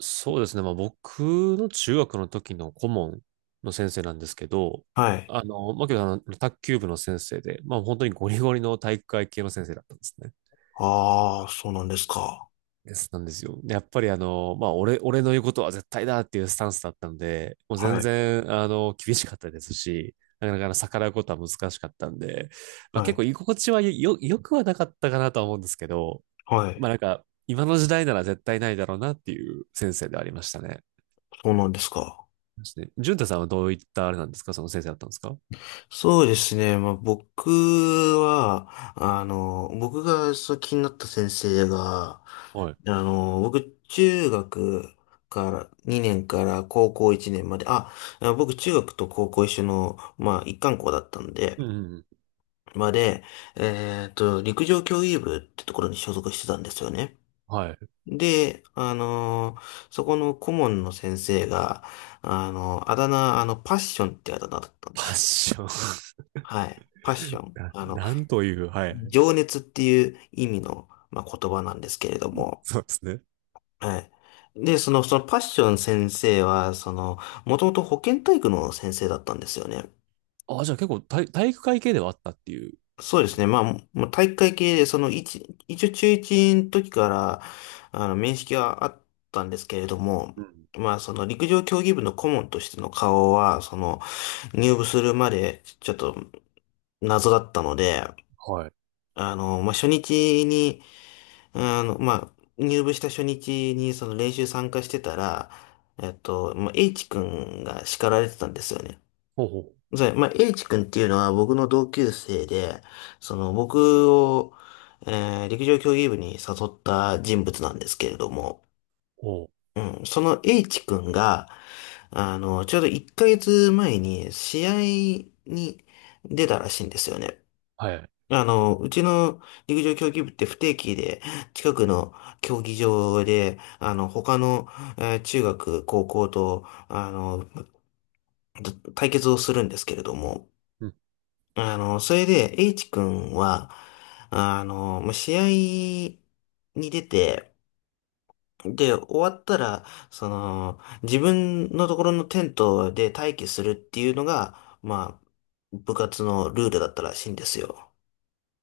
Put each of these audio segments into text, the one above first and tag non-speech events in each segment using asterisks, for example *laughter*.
そうですね。まあ、僕の中学の時の顧問の先生なんですけど、はい。卓球部の先生で、まあ、本当にゴリゴリの体育会系の先生だったんですね。ああ、そうなんですか。なんですよ。で、やっぱりまあ、俺の言うことは絶対だっていうスタンスだったんで、もう全はい。然、厳しかったですし、なかなか逆らうことは難しかったんで、まあ、は結構い。居心地はよくはなかったかなとは思うんですけど、はまい。あ、なんか、今の時代なら絶対ないだろうなっていう先生ではありましたね。そうなんですか。ですね。淳太さんはどういったあれなんですか、その先生だったんですか？そうですね。まあ、僕は、あの、僕がそう気になった先生が、はい。僕、中学から2年から高校1年まで、あ、僕、中学と高校一緒の、まあ、一貫校だったんで、うんうんうん。まで、陸上競技部ってところに所属してたんですよね。はい。で、そこの顧問の先生が、あのーあだ名、あの、パッションってあだ名だったんパでッす。ション。 はい。パッショ *laughs* ン。な。なんという、はい。情熱っていう意味の、まあ、言葉なんですけれども、そうですね。はい。で、そのパッション先生は、その、もともと保健体育の先生だったんですよね。あ、じゃあ結構体育会系ではあったっていう。そうですね。まあ、もう体育会系で、一応中一の時から、面識はあったんですけれども、うん。まあ、その陸上競技部の顧問としての顔は、その、入部するまで、ちょっと謎だったので、はい。あの、まあ、初日に、あの、まあ、入部した初日に、その練習参加してたら、まあ、H 君が叱られてたんですよね。ほうほう。じゃあ、まあ、H 君っていうのは僕の同級生で、その僕を、陸上競技部に誘った人物なんですけれども、ほう。うん、その H 君が、ちょうど1ヶ月前に試合に出たらしいんですよね。はいはい。うちの陸上競技部って不定期で近くの競技場で、他の、中学、高校と、対決をするんですけれども、うん。それで、H 君は、まあ試合に出て、で、終わったら、その、自分のところのテントで待機するっていうのが、まあ、部活のルールだったらしいんですよ。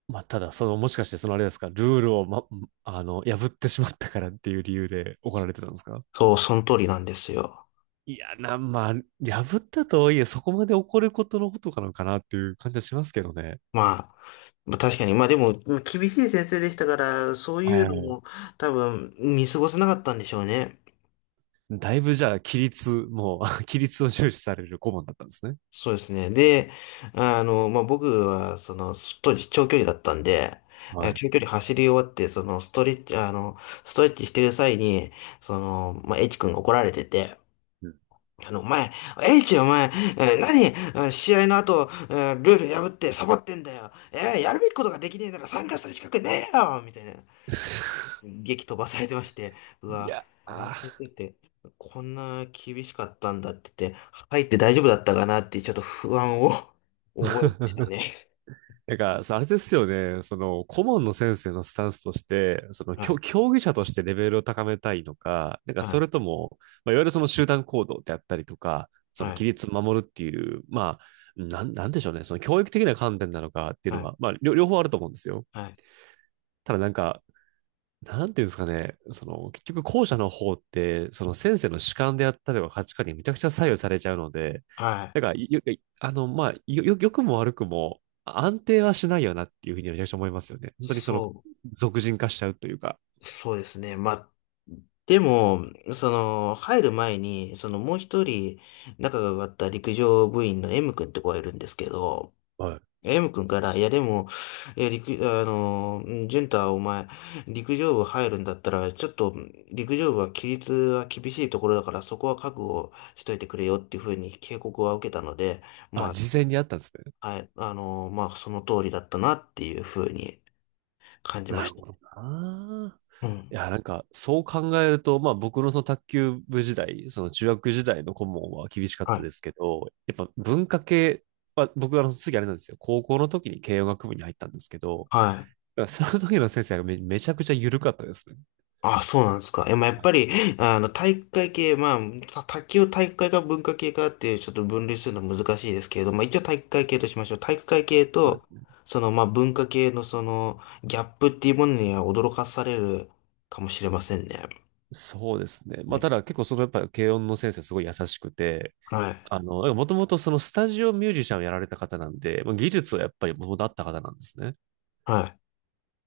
まあ、ただ、その、もしかして、そのあれですか、ルールを、ま、あの、破ってしまったからっていう理由で怒られてたんですか？そう、その通りなんですよ。いや、な、まあ、破ったとはいえ、そこまで怒ることのことかなのかなっていう感じはしますけどね。まあ、まあ確かに、まあでも、厳しい先生でしたから、そうはいいうはのい。も多分見過ごせなかったんでしょうね。だいぶじゃあ、規律、もう、*laughs* 規律を重視される顧問だったんですね。そうですね。で、まあ、僕は、その、当時長距離だったんで、はい。長距離走り終わって、その、ストレッチしてる際に、その、まあ、H 君が怒られてて、うん。 お前、H お前、何、試合の後、ルール破ってサボってんだよ。やるべきことができねえなら参加する資格ねえよみたいな。*laughs* 激飛ばされてまして、ういわ、や、あのあ、先生ってこんな厳しかったんだって言って、入って大丈夫だったかなってちょっと不安を *laughs* 覚えましたね。だからさ、あれですよね。その、顧問の先生のスタンスとして、その、はきい、競技者としてレベルを高めたいのか、なんかはそれい、とも、まあ、いわゆるその集団行動であったりとか、そのは規い、律を守るっていう、まあ、なんでしょうね。その教育的な観点なのかっていうはのい、は、まあ、両方あると思うんですよ。はい、ただなんか、なんていうんですかね、その、結局後者の方って、その先生の主観であったりとか価値観にめちゃくちゃ左右されちゃうので、はい。だから、よ、よあの、まあ、よ良くも悪くも安定はしないよなっていうふうにめちゃくちゃ思いますよね。本当にそその、俗人化しちゃうというか。そうですね。まあ、でも、その、入る前に、そのもう一人仲が良かった陸上部員の M 君って子がいるんですけど、はい。M 君から、いやでも、えー、陸、あのー、うん、淳太お前、陸上部入るんだったら、ちょっと、陸上部は規律は厳しいところだから、そこは覚悟しといてくれよっていうふうに警告は受けたので、あ、ま事前にあったんですね。あ、はい、まあ、その通りだったなっていうふうに感じなましるた。ほどな。ういん。や、なんか、そう考えると、まあ僕のその卓球部時代、その中学時代の顧問は厳しかっはたい。ですけど、やっぱ文化系は、僕はあの次あれなんですよ。高校の時に慶応学部に入ったんですけど、はい。その時の先生がめちゃくちゃ緩かったですね。あ、そうなんですか。え、まあ、やっあぱの、り、体育会系、まあ、卓球を体育会か文化系かっていうちょっと分類するの難しいですけれど、まあ、一応体育会系としましょう。体育会系そうでと、すね。その、まあ、文化系のその、ギャップっていうものには驚かされるかもしれませんね。そうですね。まあ、たね、だ結構そのやっぱり慶の先生すごい優しくて、はい。あの、もともとそのスタジオミュージシャンをやられた方なんで、まあ技術はやっぱりもともとあった方なんですね。はい。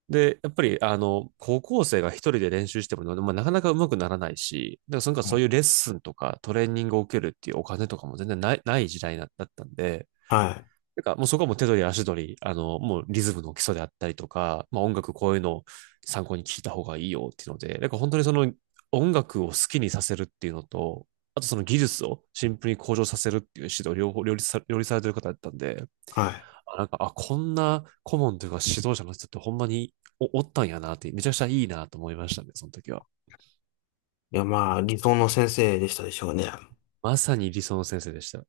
で、やっぱり、あの、高校生が一人で練習しても、まあ、なかなか上手くならないし、だからそのかそういうレッスンとかトレーニングを受けるっていうお金とかも全然ない時代だったんで、はい。なんかもうそこはもう手取り足取り、あの、もうリズムの基礎であったりとか、まあ音楽こういうのを参考に聞いた方がいいよっていうので、なんか本当にその音楽を好きにさせるっていうのと、あとその技術をシンプルに向上させるっていう指導両方両立さ、両立されてる方だったんで、はい。あ、なんか、あ、こんな顧問というか指導者の人ってほんまにおったんやなって、めちゃくちゃいいなと思いましたね、その時は。いや、まあ、理想の先生でしたでしょうね。まさに理想の先生でした。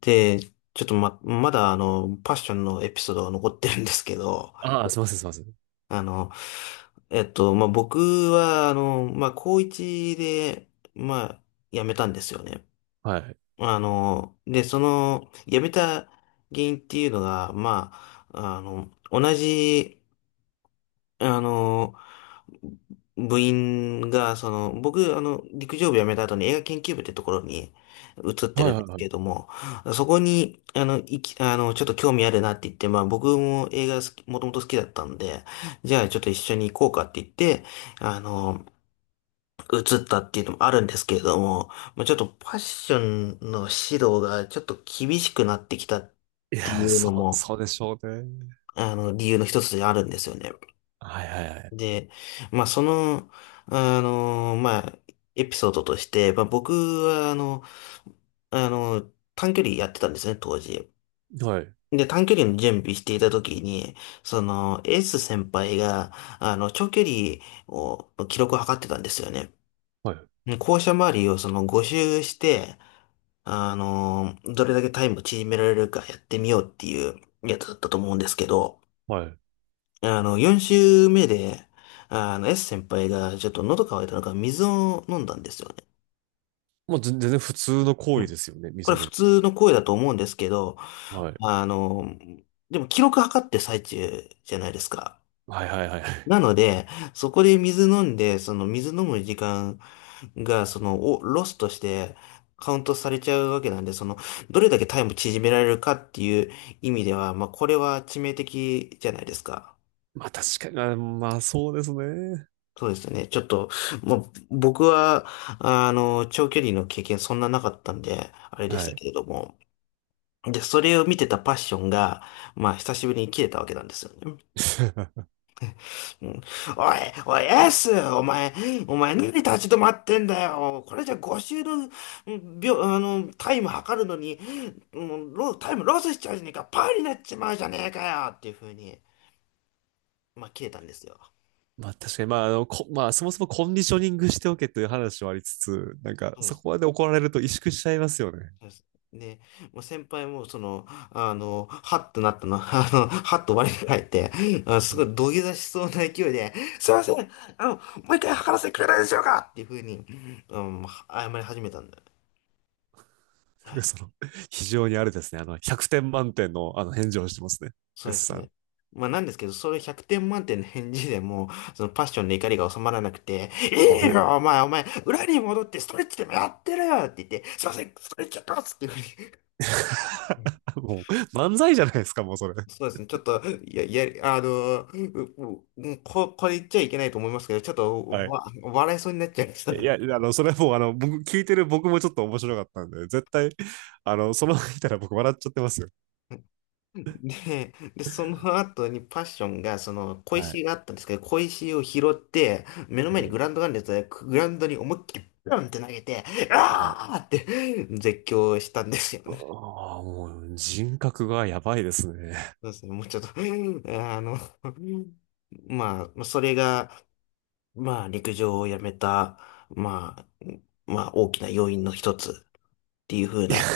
で、ちょっとま、まだあの、パッションのエピソードが残ってるんですけど、ああ、すいません、すいません。あの、まあ、僕は、まあ、高一で、まあ、辞めたんですよね。はい。で、その、辞めた原因っていうのが、まあ、同じ、あの、部員が、その、僕、陸上部辞めた後に映画研究部ってところに移ってはいるんはでいすはけい。れども、そこに、あの、いき、あの、ちょっと興味あるなって言って、まあ僕も映画好き、もともと好きだったんで、じゃあちょっと一緒に行こうかって言って、あの、移ったっていうのもあるんですけれども、まあちょっとファッションの指導がちょっと厳しくなってきたっいてや、いうのも、そうでしょうね。理由の一つであるんですよね。はいはいはい。で、まあ、その、まあ、エピソードとして、まあ、僕は、あの、短距離やってたんですね、当時。はい、で、短距離の準備していた時に、その、エース先輩が、長距離を、記録を測ってたんですよね。はい、で、校舎周りをその5周して、どれだけタイムを縮められるかやってみようっていうやつだったと思うんですけど、はい。4週目で、S 先輩がちょっと喉乾いたのか水を飲んだんですよね。もう全然普通の行う為ん。ですよね、これ溝普の。通の声だと思うんですけど、はい。あの、でも記録測ってる最中じゃないですか。はいはいはい。なので、そこで水飲んで、その水飲む時間が、その、をロスとしてカウントされちゃうわけなんで、その、どれだけタイム縮められるかっていう意味では、まあ、これは致命的じゃないですか。まあ確かに、まあまあそうですね。そうですね。ちょっと、もう、僕は、長距離の経験そんななかったんで、あれでしはたい。けれども。で、それを見てたパッションが、まあ、久しぶりに切れたわけなんですよね。*laughs* うん、おい、おい、エースお前、何立ち止まってんだよ。これじゃ5周の、うん秒、タイム測るのに、もうタイムロスしちゃうじゃねえか、パーになっちまうじゃねえかよっていう風に、まあ、切れたんですよ。まあ確かに、まあ、あの、こ、まあそもそもコンディショニングしておけという話はありつつ、なんかそこまで怒られると萎縮しちゃいますよね。そうですね。もう先輩も、その、はっとなったの、*laughs* はっと我に返って、あ、うすごん。い土下座しそうな勢いで、すいません、もう一回測らせてくれないでしょうかっていうふうに、うん、謝り始めたんだよ。なんはかい。その、非常にあれですね、あの、100点満点のあの返事をしてますね。そうで S すさん。ね。まあなんですけど、それ100点満点の返事でもそのパッションの怒りが収まらなくて、あいいれ。 よ、お前、お前、裏に戻ってストレッチでもやってるよって言って、すいません、ストレッチやってますっていうふうに。*laughs* もう、漫才じゃないですか、もうそれ。そうですね。ちょっと、いや、いや、これ言っちゃいけないと思いますけど、ちょっとはい。笑いそうになっちゃいましいた。や、あの、それはもう、あの、僕、聞いてる僕もちょっと面白かったんで、絶対、あの、そのまま見たら僕笑っちゃってますよ。で、その後にパッションが、その、小はい。石があったんですけど、小石を拾って、目のう前にん。グラウンドがあるんですが、グラウンドに思いっきりブンって投げて、はい。あーって絶叫したんですよね。ああ、もう人格がやばいですね。そうですね。もうちょっと、あの、まあ、それが、まあ、陸上をやめた、まあ、まあ、大きな要因の一つ。っていう風いや、な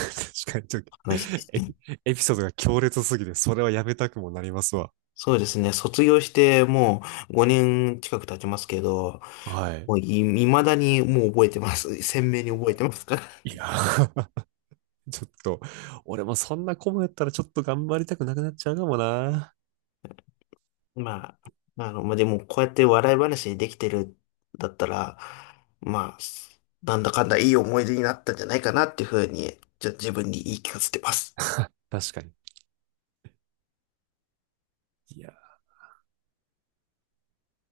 確かにちょっと話ですエね。ピ、エピソードが強烈すぎて、それはやめたくもなりますわ。そうですね。卒業してもう5年近く経ちますけど、はい。もうい、未だにもう覚えてます。鮮明に覚えてますから。いやー、*laughs* ちょっと、俺もそんなコムやったらちょっと頑張りたくなくなっちゃうかもな。*laughs* まあ、まあ、でもこうやって笑い話にできてるだったら、まあ、なんだかんだいい思い出になったんじゃないかなっていうふうに、じゃあ自分に言い聞かせてます。確かに。いや